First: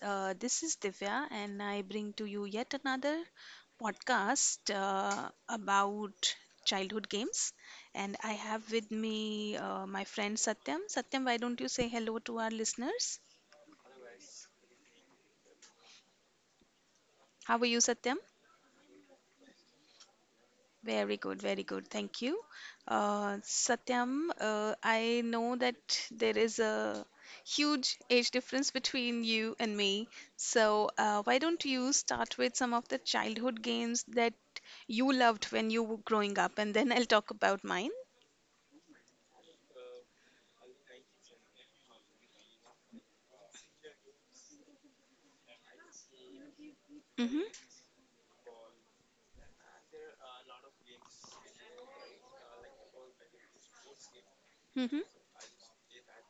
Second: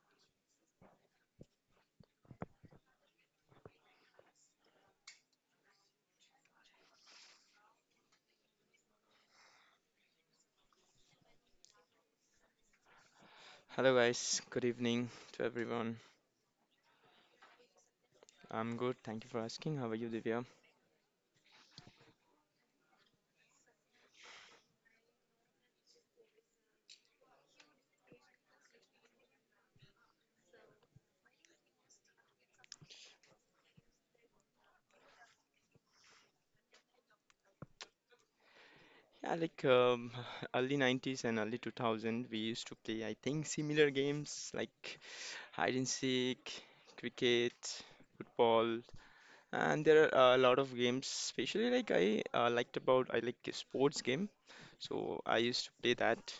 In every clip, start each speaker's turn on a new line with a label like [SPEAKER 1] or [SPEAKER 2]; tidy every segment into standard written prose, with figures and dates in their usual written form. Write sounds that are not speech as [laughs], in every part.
[SPEAKER 1] This is Divya, and I bring to you yet another podcast about childhood games. And I have with me my friend Satyam. Satyam, why don't you say hello to our listeners?
[SPEAKER 2] Hello guys, good evening to everyone.
[SPEAKER 1] How are you, Satyam?
[SPEAKER 2] I'm good, thank you for asking. How are you, Divya?
[SPEAKER 1] Very good, very good. Thank you. Satyam, I know that there is a huge age difference between you and me. So, why don't you start with some of the childhood games that you loved when you were growing up, and then I'll talk about mine.
[SPEAKER 2] Yeah, [laughs] early 90s and early 2000, we used to play, I think, similar games like hide and seek,
[SPEAKER 1] Mm-hmm.
[SPEAKER 2] cricket, football, and there are a lot of games. Especially like I like sports game,
[SPEAKER 1] Mm-hmm.
[SPEAKER 2] so I used to play that.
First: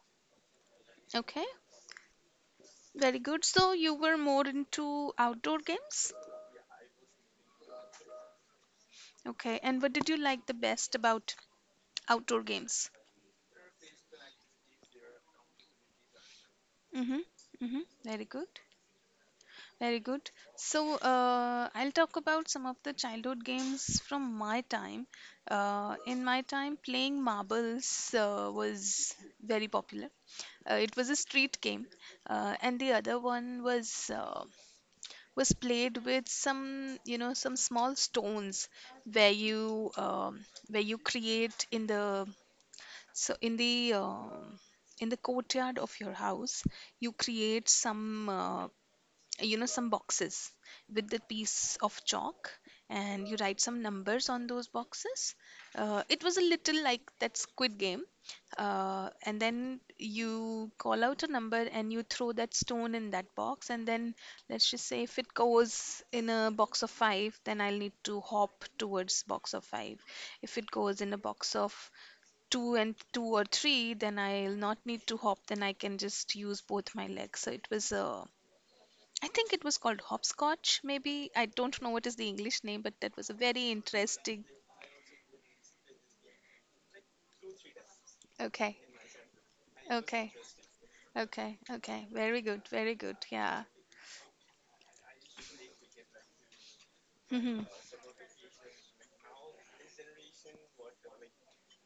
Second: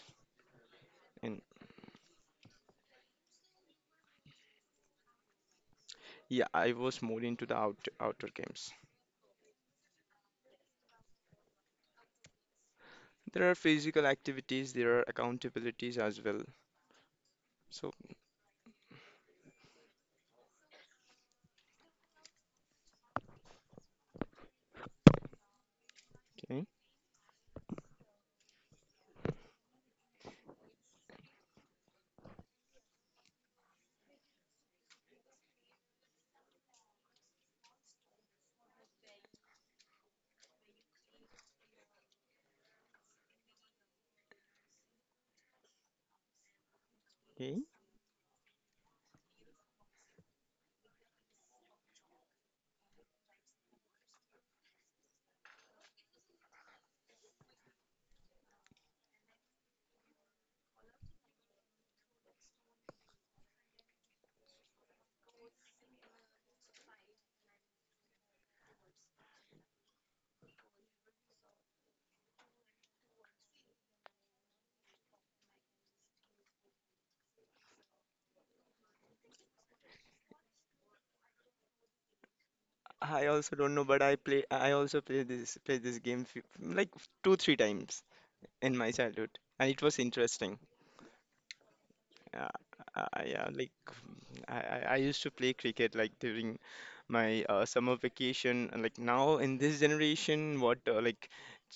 [SPEAKER 2] And
[SPEAKER 1] Okay. Very good. So, you were more into outdoor games?
[SPEAKER 2] yeah, I was more into the outdoor games.
[SPEAKER 1] Okay. And what did you like the best about outdoor games?
[SPEAKER 2] There are physical activities, there are accountabilities as well.
[SPEAKER 1] Mm-hmm. Mm-hmm.
[SPEAKER 2] So
[SPEAKER 1] Very good. Very good. So, I'll talk about some of the childhood games from my time. In my
[SPEAKER 2] okay,
[SPEAKER 1] time, playing marbles was very popular. It was a street game, and the other one was played with some, you know, some small stones where you create in the so in the um in the courtyard of your house, you
[SPEAKER 2] okay.
[SPEAKER 1] create some. You know, some boxes with the piece of chalk, and you write some numbers on those boxes. It was a little like that squid game. And then you call out a number and you throw that stone in that box, and then let's just say, if it goes in a box of five, then I'll need to hop towards box of five. If it goes in a box of two and two or three, then I'll not need to hop, then I can just use both my legs. So it was a, I think it was called hopscotch, maybe. I don't know what is the English name, but that was a
[SPEAKER 2] I also
[SPEAKER 1] very
[SPEAKER 2] don't know, but
[SPEAKER 1] interesting.
[SPEAKER 2] I also play this game few, like 2 3 times
[SPEAKER 1] Okay,
[SPEAKER 2] in my childhood, and it was
[SPEAKER 1] okay,
[SPEAKER 2] interesting.
[SPEAKER 1] okay, okay. Very
[SPEAKER 2] Uh,
[SPEAKER 1] good, very good.
[SPEAKER 2] yeah,
[SPEAKER 1] Yeah.
[SPEAKER 2] like I used to play cricket like during my
[SPEAKER 1] Mhm,
[SPEAKER 2] summer vacation. And like now in this generation, what like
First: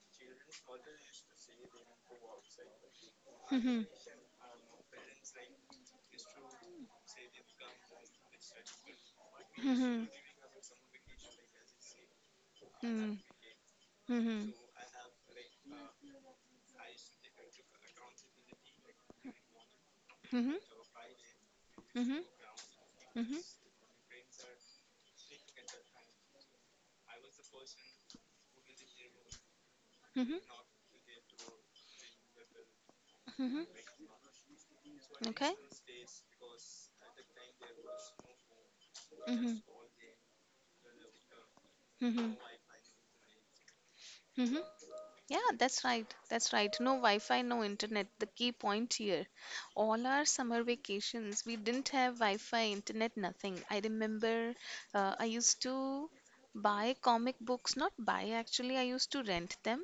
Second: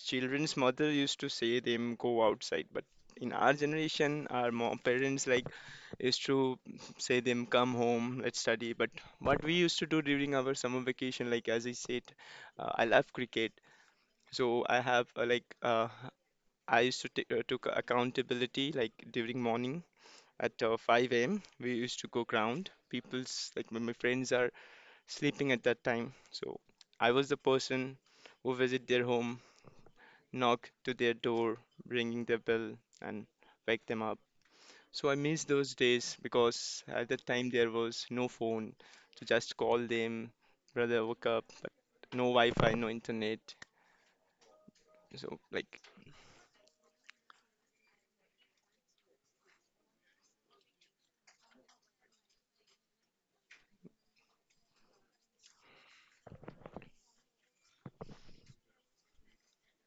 [SPEAKER 2] children's mother used to say them go outside, but in our
[SPEAKER 1] mhm,
[SPEAKER 2] generation, our mom, parents like used to say them come home, let's study. But what we used to do
[SPEAKER 1] mhm,
[SPEAKER 2] during our summer vacation, like as I said, I love
[SPEAKER 1] mhm,
[SPEAKER 2] cricket.
[SPEAKER 1] mhm,
[SPEAKER 2] So I have I used to take took accountability like during morning
[SPEAKER 1] mhm,
[SPEAKER 2] at 5 a.m. We used to
[SPEAKER 1] mhm,
[SPEAKER 2] go ground.
[SPEAKER 1] mhm,
[SPEAKER 2] People's like my friends are sleeping at that time. So I was the person who visit their home,
[SPEAKER 1] mhm,
[SPEAKER 2] knock to their door, ringing their bell and
[SPEAKER 1] mhm.
[SPEAKER 2] wake them up. So I miss
[SPEAKER 1] Okay.
[SPEAKER 2] those days because at that time there was no phone to
[SPEAKER 1] Mhm,
[SPEAKER 2] just call them, brother woke up, but no
[SPEAKER 1] mhm,
[SPEAKER 2] Wi-Fi, no internet.
[SPEAKER 1] mhm.
[SPEAKER 2] So
[SPEAKER 1] Yeah,
[SPEAKER 2] like
[SPEAKER 1] that's right. That's right. No Wi-Fi, no internet. The key point here. All our summer vacations, we didn't have Wi-Fi, internet, nothing. I remember I used to buy comic books, not buy actually, I used to rent them.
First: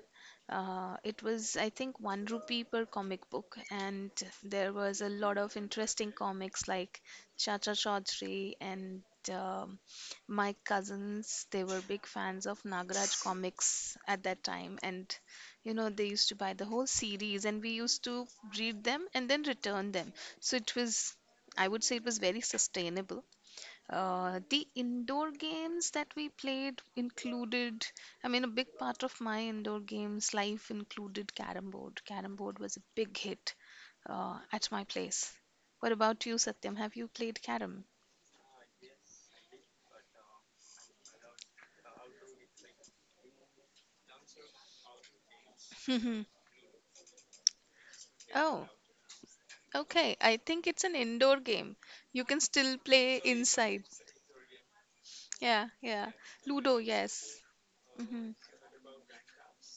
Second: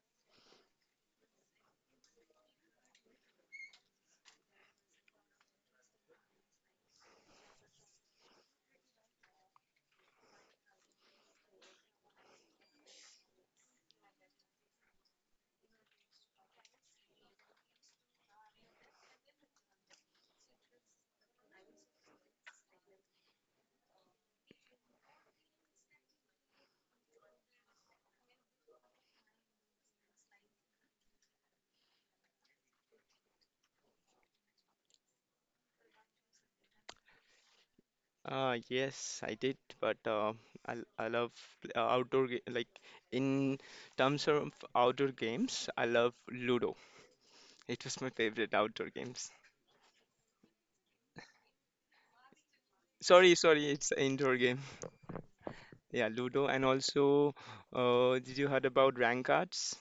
[SPEAKER 1] It was, I think, 1 rupee per comic book, and there was a lot of interesting comics like Chacha Chaudhary and um, my cousins. They were big fans of Nagaraj comics at that time, and you know, they used to buy the whole series and we used to read them and then return them. So it was, I would say, it was very sustainable. The indoor games that we played included, I mean, a big part of my indoor games life included carom board. Carom board was a big hit at my place. What about you, Satyam? Have you played carom?
[SPEAKER 2] Yes, I did, but I love like in terms of outdoor games, I love
[SPEAKER 1] [laughs]
[SPEAKER 2] Ludo. It was my favorite
[SPEAKER 1] Oh,
[SPEAKER 2] outdoor games.
[SPEAKER 1] okay, I think it's an indoor game. You can still play
[SPEAKER 2] Sorry, sorry, it's
[SPEAKER 1] inside.
[SPEAKER 2] an indoor game.
[SPEAKER 1] Yeah.
[SPEAKER 2] Yeah,
[SPEAKER 1] Yeah,
[SPEAKER 2] Ludo, and
[SPEAKER 1] Ludo,
[SPEAKER 2] also,
[SPEAKER 1] yes. Hmm.
[SPEAKER 2] did you heard about rank cards?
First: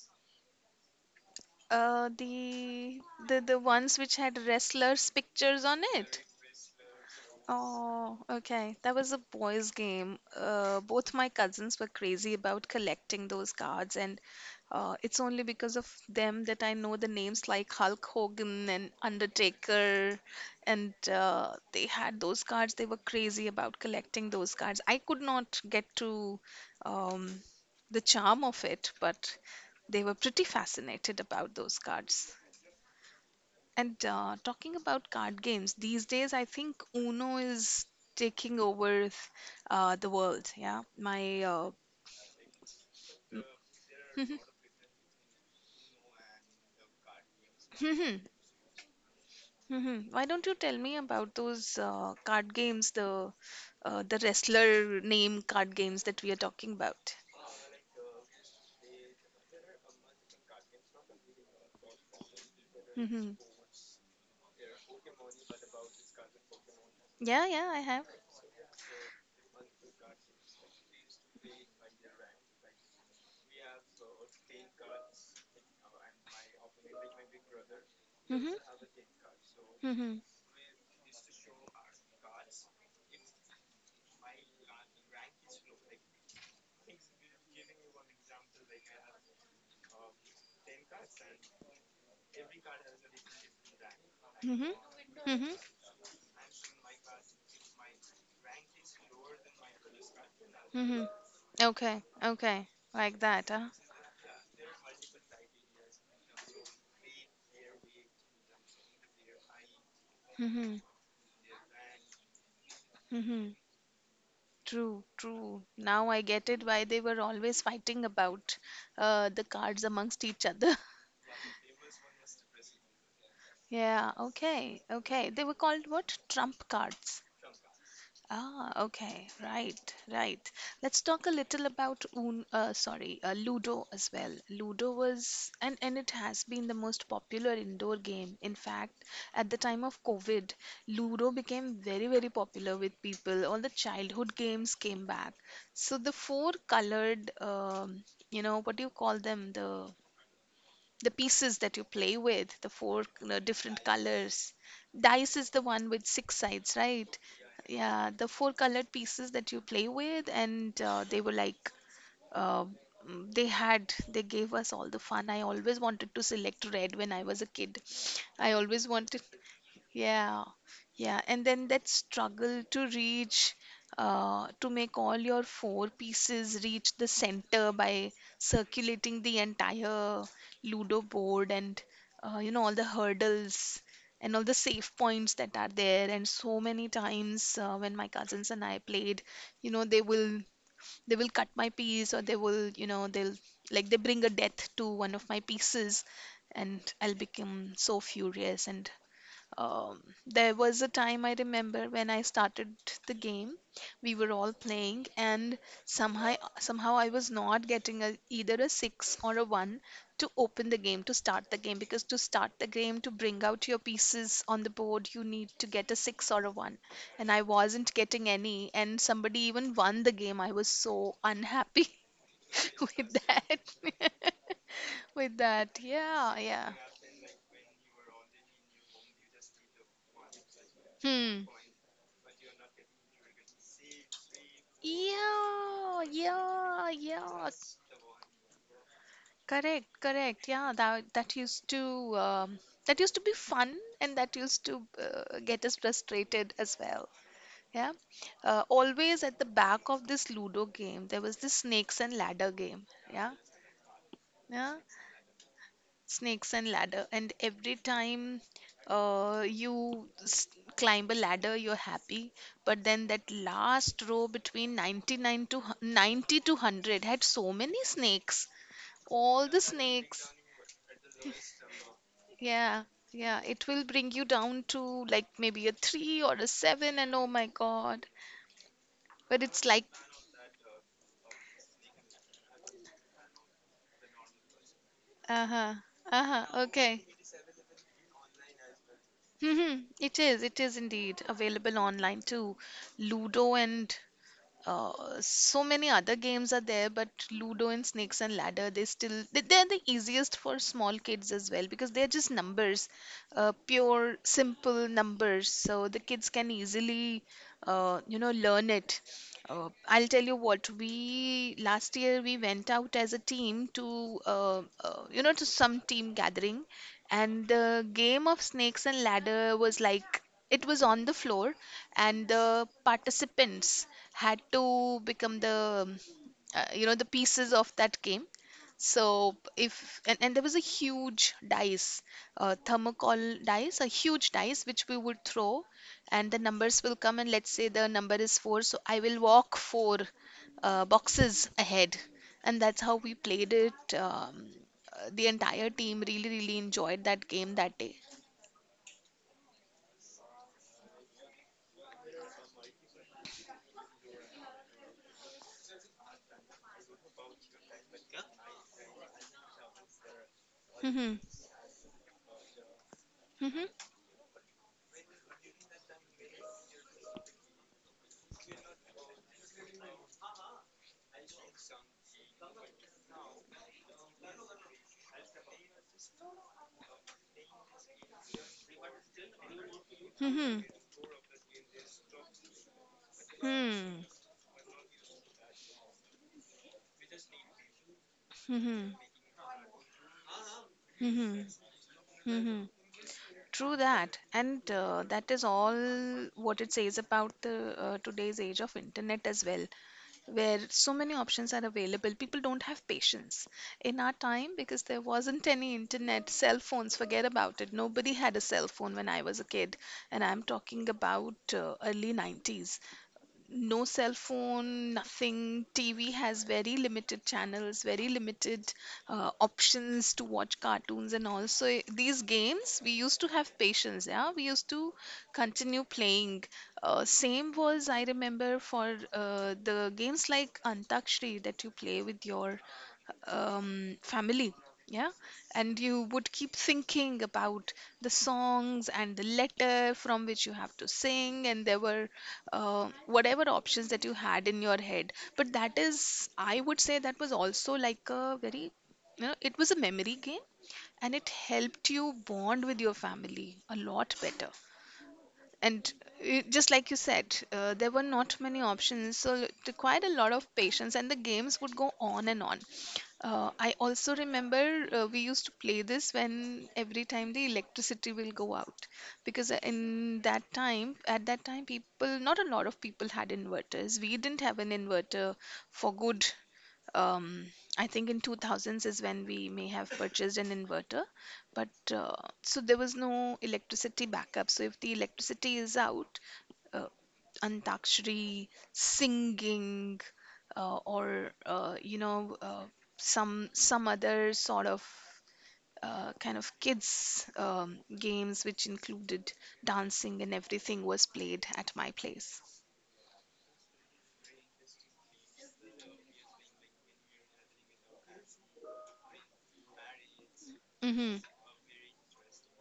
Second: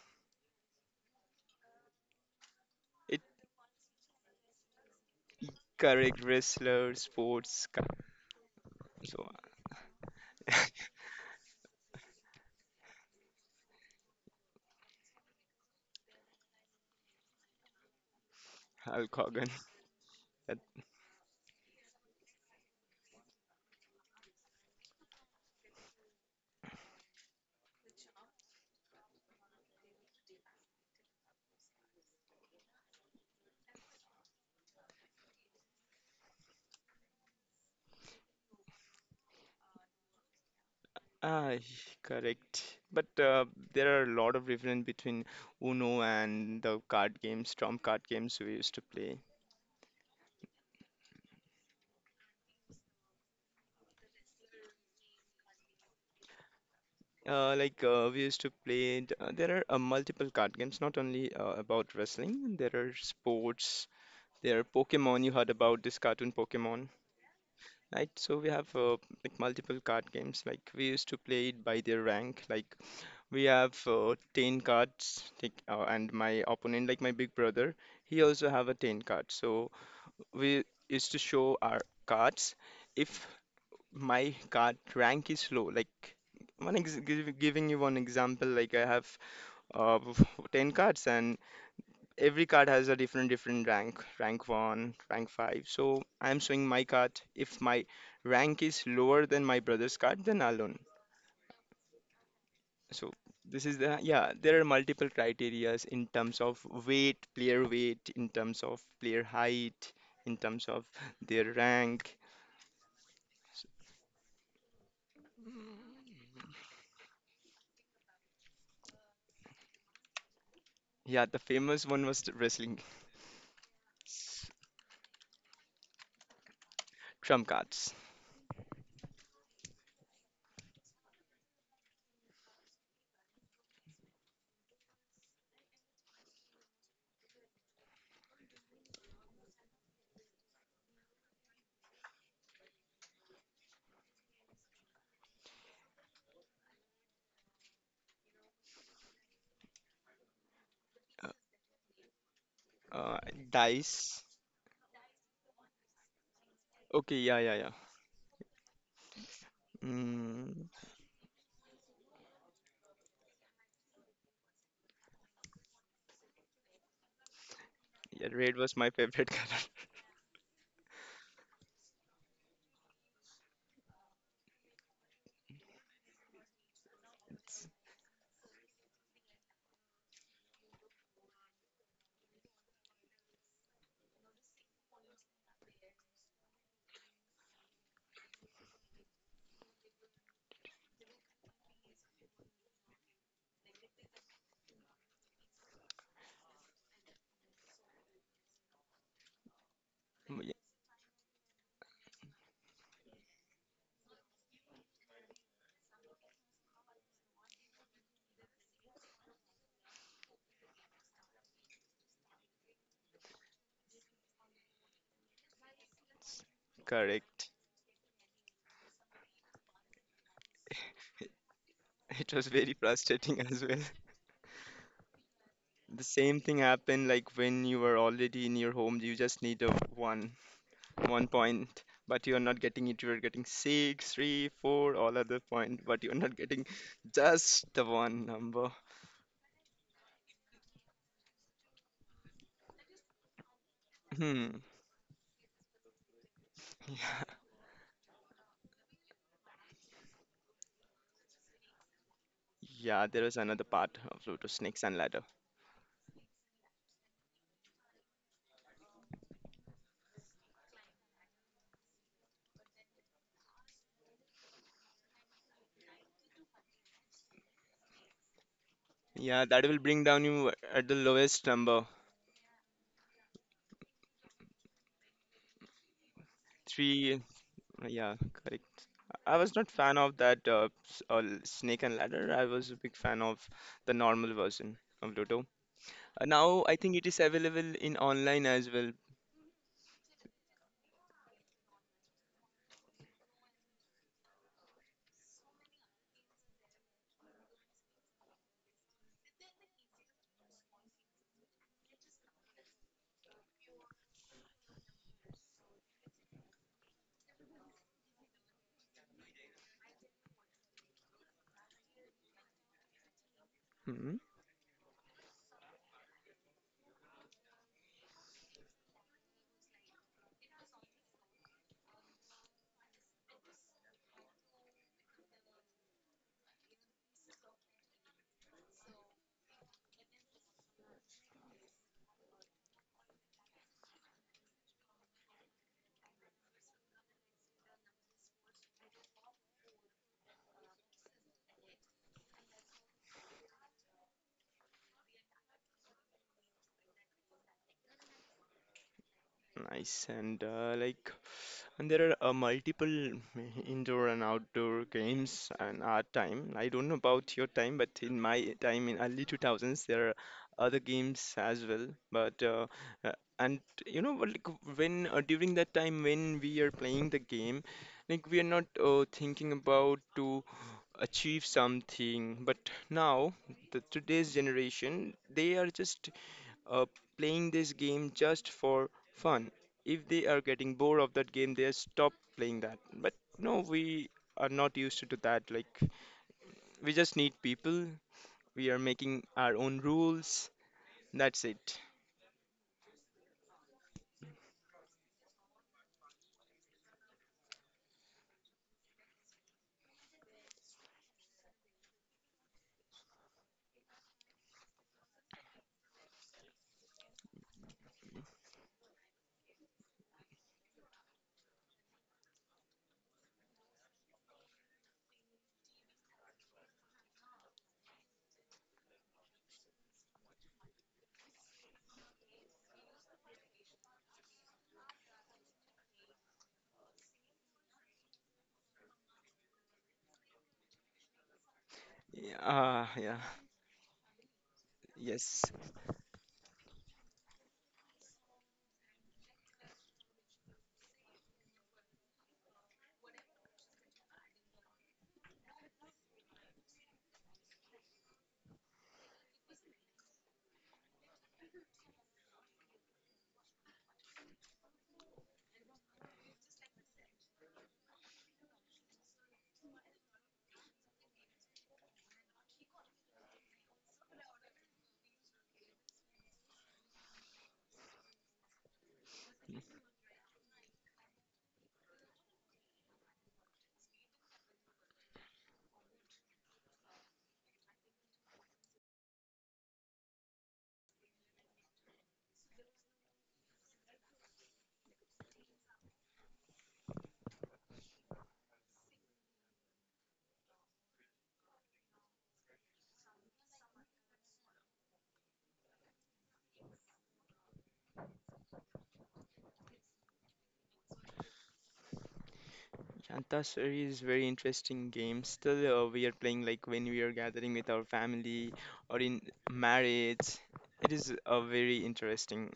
[SPEAKER 1] Uh, the
[SPEAKER 2] It
[SPEAKER 1] the ones which had wrestlers' pictures on
[SPEAKER 2] Correct,
[SPEAKER 1] it.
[SPEAKER 2] wrestler sports card.
[SPEAKER 1] Oh, okay. That was a
[SPEAKER 2] So
[SPEAKER 1] boys' game.
[SPEAKER 2] [laughs]
[SPEAKER 1] Both my cousins were crazy about collecting those cards, and it's only because of them that I know the names like Hulk Hogan and
[SPEAKER 2] Hulk Hogan.
[SPEAKER 1] Undertaker. And they had those cards. They were crazy about collecting those cards. I could not get to um, the charm of it, but they were pretty fascinated about those cards. And talking about card games, these days I think Uno is taking over the world. Yeah, my.
[SPEAKER 2] Ah, [laughs] correct. But there are a
[SPEAKER 1] [laughs]
[SPEAKER 2] lot
[SPEAKER 1] M-
[SPEAKER 2] of difference between Uno and the card games, trump card
[SPEAKER 1] Mhm,
[SPEAKER 2] games we used to play.
[SPEAKER 1] mhm. Why don't you tell me about those card games, the wrestler name card games that we are talking about?
[SPEAKER 2] We used to there are multiple card games, not only about wrestling. There are
[SPEAKER 1] [laughs] Hmm.
[SPEAKER 2] sports. There are Pokemon. You heard about this cartoon Pokemon,
[SPEAKER 1] Yeah, yeah, I have.
[SPEAKER 2] right? So we have like multiple card games. Like we used to play it by their rank. Like we have ten cards. And my opponent, like my big brother, he
[SPEAKER 1] [laughs]
[SPEAKER 2] also
[SPEAKER 1] Hmm.
[SPEAKER 2] have a ten card. So
[SPEAKER 1] Hmm.
[SPEAKER 2] we used to show our cards. If my card rank is low, giving you one example, like I have uh, [laughs] 10 cards and every card has a different rank, rank
[SPEAKER 1] Hmm.
[SPEAKER 2] 1, rank
[SPEAKER 1] Hmm.
[SPEAKER 2] 5. So I'm showing my card. If my rank is lower than my brother's card, then I'll own.
[SPEAKER 1] Hmm. Okay, okay,
[SPEAKER 2] So
[SPEAKER 1] like that, huh?
[SPEAKER 2] yeah, there are multiple criterias in terms of weight, player weight, in terms of player height, in
[SPEAKER 1] [laughs]
[SPEAKER 2] terms
[SPEAKER 1] Hmm.
[SPEAKER 2] of their rank.
[SPEAKER 1] Hmm. True, true. Now I get it why they were always fighting about the cards amongst each other. [laughs]
[SPEAKER 2] Yeah, the famous one was the wrestling.
[SPEAKER 1] Yeah,
[SPEAKER 2] S-
[SPEAKER 1] okay, okay. They were called what? Trump cards.
[SPEAKER 2] Trump cards.
[SPEAKER 1] Ah, okay, right, right. Let's talk a little about sorry, Ludo as well. Ludo was, and it has been the most popular indoor game. In fact, at the time of COVID, Ludo became very, very popular with people. All the childhood games came back. So the four colored, you know, what do you call them? The pieces that you play with, the
[SPEAKER 2] Uh,
[SPEAKER 1] four,
[SPEAKER 2] uh,
[SPEAKER 1] you know, different
[SPEAKER 2] Dice.
[SPEAKER 1] colors. Dice is the one with six sides, right?
[SPEAKER 2] Okay, yeah.
[SPEAKER 1] Yeah, the four colored pieces that you play with,
[SPEAKER 2] Mm,
[SPEAKER 1] and they were like, uh, they had, they gave us all the fun. I always wanted to select red when I was a kid.
[SPEAKER 2] yeah,
[SPEAKER 1] I
[SPEAKER 2] red was
[SPEAKER 1] always
[SPEAKER 2] my
[SPEAKER 1] wanted.
[SPEAKER 2] favorite [laughs] color.
[SPEAKER 1] Yeah, yeah, and then that struggle to reach, to make all your four pieces reach the center by circulating the entire Ludo board, and you know, all the hurdles and all the safe points that are there. And so many times when my cousins and I played, you know, they will cut my piece, or they will, you know, they'll, like, they bring a death to one of my pieces, and I'll become so furious, and
[SPEAKER 2] Mm,
[SPEAKER 1] there
[SPEAKER 2] yeah,
[SPEAKER 1] was a time I remember when I started the game. We were all playing, and somehow somehow I was not getting a, either a six or a one to open the game, to start the game, because to start the game, to bring out your pieces on the board, you need to get a six or a one, and I
[SPEAKER 2] Correct.
[SPEAKER 1] wasn't getting any, and somebody even won the game. I was so unhappy
[SPEAKER 2] It was very
[SPEAKER 1] [laughs] with
[SPEAKER 2] frustrating [laughs]
[SPEAKER 1] that.
[SPEAKER 2] as well.
[SPEAKER 1] [laughs] with that,
[SPEAKER 2] The
[SPEAKER 1] yeah,
[SPEAKER 2] same thing
[SPEAKER 1] yeah.
[SPEAKER 2] happened like when you were already in your home, you just need one
[SPEAKER 1] Hmm.
[SPEAKER 2] point, but you're not getting it. You're getting six, three, four, all other point, but
[SPEAKER 1] Yeah,
[SPEAKER 2] you're not getting
[SPEAKER 1] yeah, yeah.
[SPEAKER 2] just the one number.
[SPEAKER 1] Correct, correct. Yeah, um, that used to be fun, and that
[SPEAKER 2] Hmm.
[SPEAKER 1] used to get us frustrated as well.
[SPEAKER 2] [laughs]
[SPEAKER 1] Yeah. Always at the back of this Ludo game, there was this snakes and ladder game.
[SPEAKER 2] Yeah, there
[SPEAKER 1] Yeah,
[SPEAKER 2] was another part of Lotus
[SPEAKER 1] yeah.
[SPEAKER 2] Snakes and Ladders.
[SPEAKER 1] Snakes and ladder, and every time uh, you s- climb a ladder, you're happy. But then that last row between 99 to 90 to 100 had so many snakes.
[SPEAKER 2] Yeah,
[SPEAKER 1] All the
[SPEAKER 2] that will bring down
[SPEAKER 1] snakes.
[SPEAKER 2] you at the lowest number.
[SPEAKER 1] Yeah, yeah. It will bring you down to like maybe a three or a seven, and
[SPEAKER 2] Three,
[SPEAKER 1] oh my God.
[SPEAKER 2] yeah, correct. I
[SPEAKER 1] But
[SPEAKER 2] was
[SPEAKER 1] it's
[SPEAKER 2] not
[SPEAKER 1] like,
[SPEAKER 2] fan of that snake and ladder. I was a big fan of the normal version of Ludo.
[SPEAKER 1] uh-huh, uh-huh,
[SPEAKER 2] Now I think
[SPEAKER 1] okay.
[SPEAKER 2] it
[SPEAKER 1] [laughs]
[SPEAKER 2] is available in online as well.
[SPEAKER 1] Mhm. It is indeed available online too. Ludo and uh, so many other games are there, but Ludo and Snakes and Ladder, they still the easiest for small kids as well, because they're just numbers, pure simple numbers. So the kids can easily, you know, learn it. I'll tell you what, we last year we went out as a team
[SPEAKER 2] Hmm.
[SPEAKER 1] to, you know, to some team gathering, and the game of Snakes and Ladder was like, it was on the floor, and the participants had to become the you know, the pieces of that game. So if and, and there was a huge dice, thermocol dice, a huge dice which we would throw, and the numbers will come, and let's say the number is 4, so I will walk 4 boxes ahead, and that's how we played it. The entire team really really enjoyed that game that day.
[SPEAKER 2] Nice. And there are multiple indoor and outdoor games and our time. I don't know about your time, but in my time in early 2000s, there are other
[SPEAKER 1] Hmm.
[SPEAKER 2] games as well. But uh, and
[SPEAKER 1] Hmm.
[SPEAKER 2] you know, what, like when during that time when we are playing the game, like we are not thinking about to achieve something. But now the today's generation, they are just uh, playing this game just for fun. If they are
[SPEAKER 1] Hmm.
[SPEAKER 2] getting bored of that game, they stop playing that. But no,
[SPEAKER 1] Hmm.
[SPEAKER 2] we are not used to do that. Like we just need people. We are
[SPEAKER 1] Hmm.
[SPEAKER 2] making our own rules.
[SPEAKER 1] Hmm.
[SPEAKER 2] That's it.
[SPEAKER 1] Hmm. True that, and that is all what it says about the today's age of internet as well, where so many options are available. People don't have patience. In our time, because there wasn't any internet, cell phones, forget about it. Nobody had a cell phone when I was a kid, and I'm talking about early 90s. No cell phone, nothing. TV has very limited channels, very limited options to watch cartoons, and also these games, we used to have patience. Yeah, we used to continue playing. Same was I remember for the games like Antakshri that you play with
[SPEAKER 2] Yeah,
[SPEAKER 1] your
[SPEAKER 2] uh, yeah,
[SPEAKER 1] family. Yeah,
[SPEAKER 2] yes.
[SPEAKER 1] and you would keep thinking about the songs and the letter from which you have to sing, and there were whatever options that you had in your head. But that is, I would say, that was also like a very, you know, it was a memory game, and it helped you bond with your family a lot better. And just like you said, there were not many options, so it required a lot of patience, and the games would go on and on. I also remember we used to play this when every time the electricity will go out, because in that time at that time, people, not a lot of people had inverters. We didn't have an inverter for good. um, I think in 2000s is when we may have purchased an inverter, but so there was no electricity backup. So if the electricity is out, uh, antakshari, singing, or some other sort of kind of kids games which included dancing and everything was played at my place.
[SPEAKER 2] Antasari is very interesting game. Still, we are playing like when we are gathering with our family or in marriage. It
[SPEAKER 1] Hmm.
[SPEAKER 2] is a very interesting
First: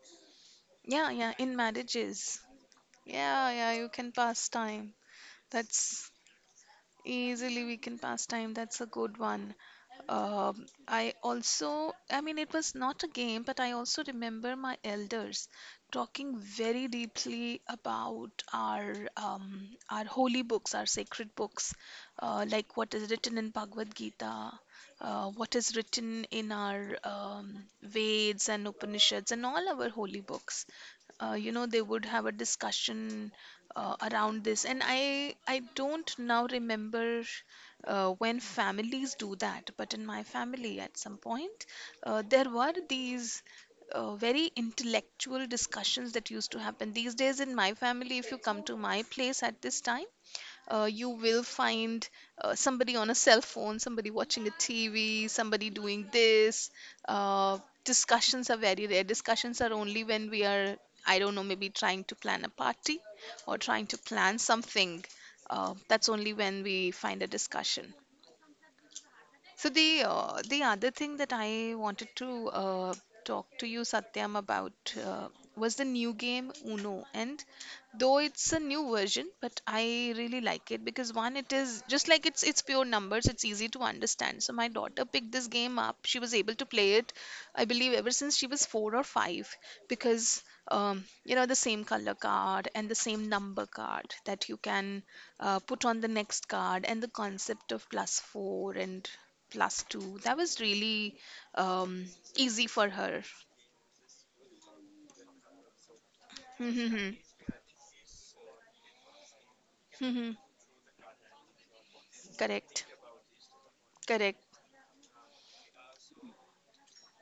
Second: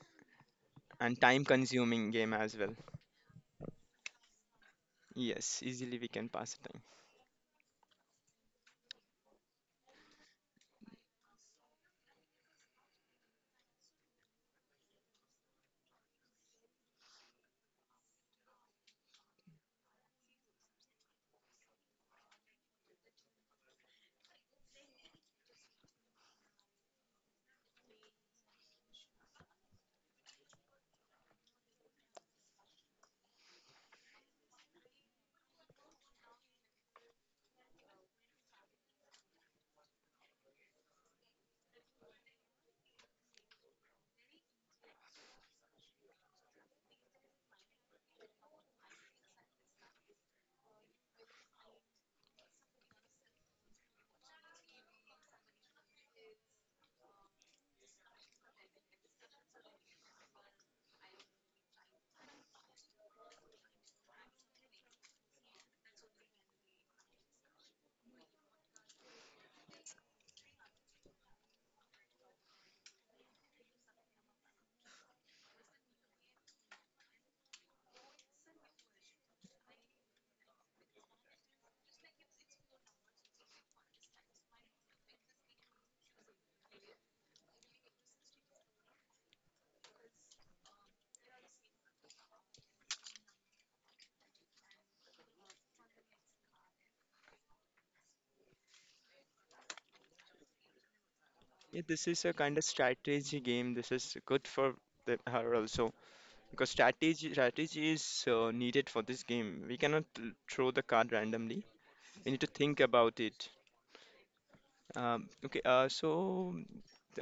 [SPEAKER 1] Yeah,
[SPEAKER 2] and
[SPEAKER 1] yeah, in
[SPEAKER 2] time-consuming game
[SPEAKER 1] marriages.
[SPEAKER 2] as well.
[SPEAKER 1] Yeah, yeah, you can pass time.
[SPEAKER 2] Yes, easily we
[SPEAKER 1] That's
[SPEAKER 2] can pass the time.
[SPEAKER 1] Easily we can pass time. That's a good one. I also, I mean, it was not a game, but I also remember my elders talking very deeply about our holy books, our sacred books, like what is written in Bhagavad Gita, what is written in our Veds and Upanishads and all our holy books, you know they would have a discussion around this. And I don't now remember when families do that, but in my family at some point there were these very intellectual discussions that used to happen. These days in my family, if you come to my place at this time, you will find somebody on a cell phone, somebody watching a TV, somebody doing this. Uh, Discussions are very rare. Discussions are only when we are, I don't know, maybe trying to plan a party or trying to plan something. That's only when we find a discussion. So the other thing that I wanted to talk to you, Satyam, about was the new game Uno. And though it's a new version, but I really like it because one, it is just like it's pure numbers. It's easy to understand. So my daughter picked this game up. She was able to play it, I believe, ever since she was four or five, because you know the same color card and the same number card that you can put on the next card and the concept of plus four and plus two. That was really
[SPEAKER 2] Yeah,
[SPEAKER 1] um,
[SPEAKER 2] this is a kind of
[SPEAKER 1] easy for her.
[SPEAKER 2] strategy game. This is good for the, her also because
[SPEAKER 1] Mm-hmm.
[SPEAKER 2] strategy is needed for this game. We cannot
[SPEAKER 1] Mm-hmm.
[SPEAKER 2] throw the card randomly. We need to think
[SPEAKER 1] Correct.
[SPEAKER 2] about it.
[SPEAKER 1] Correct.
[SPEAKER 2] Okay, uh, so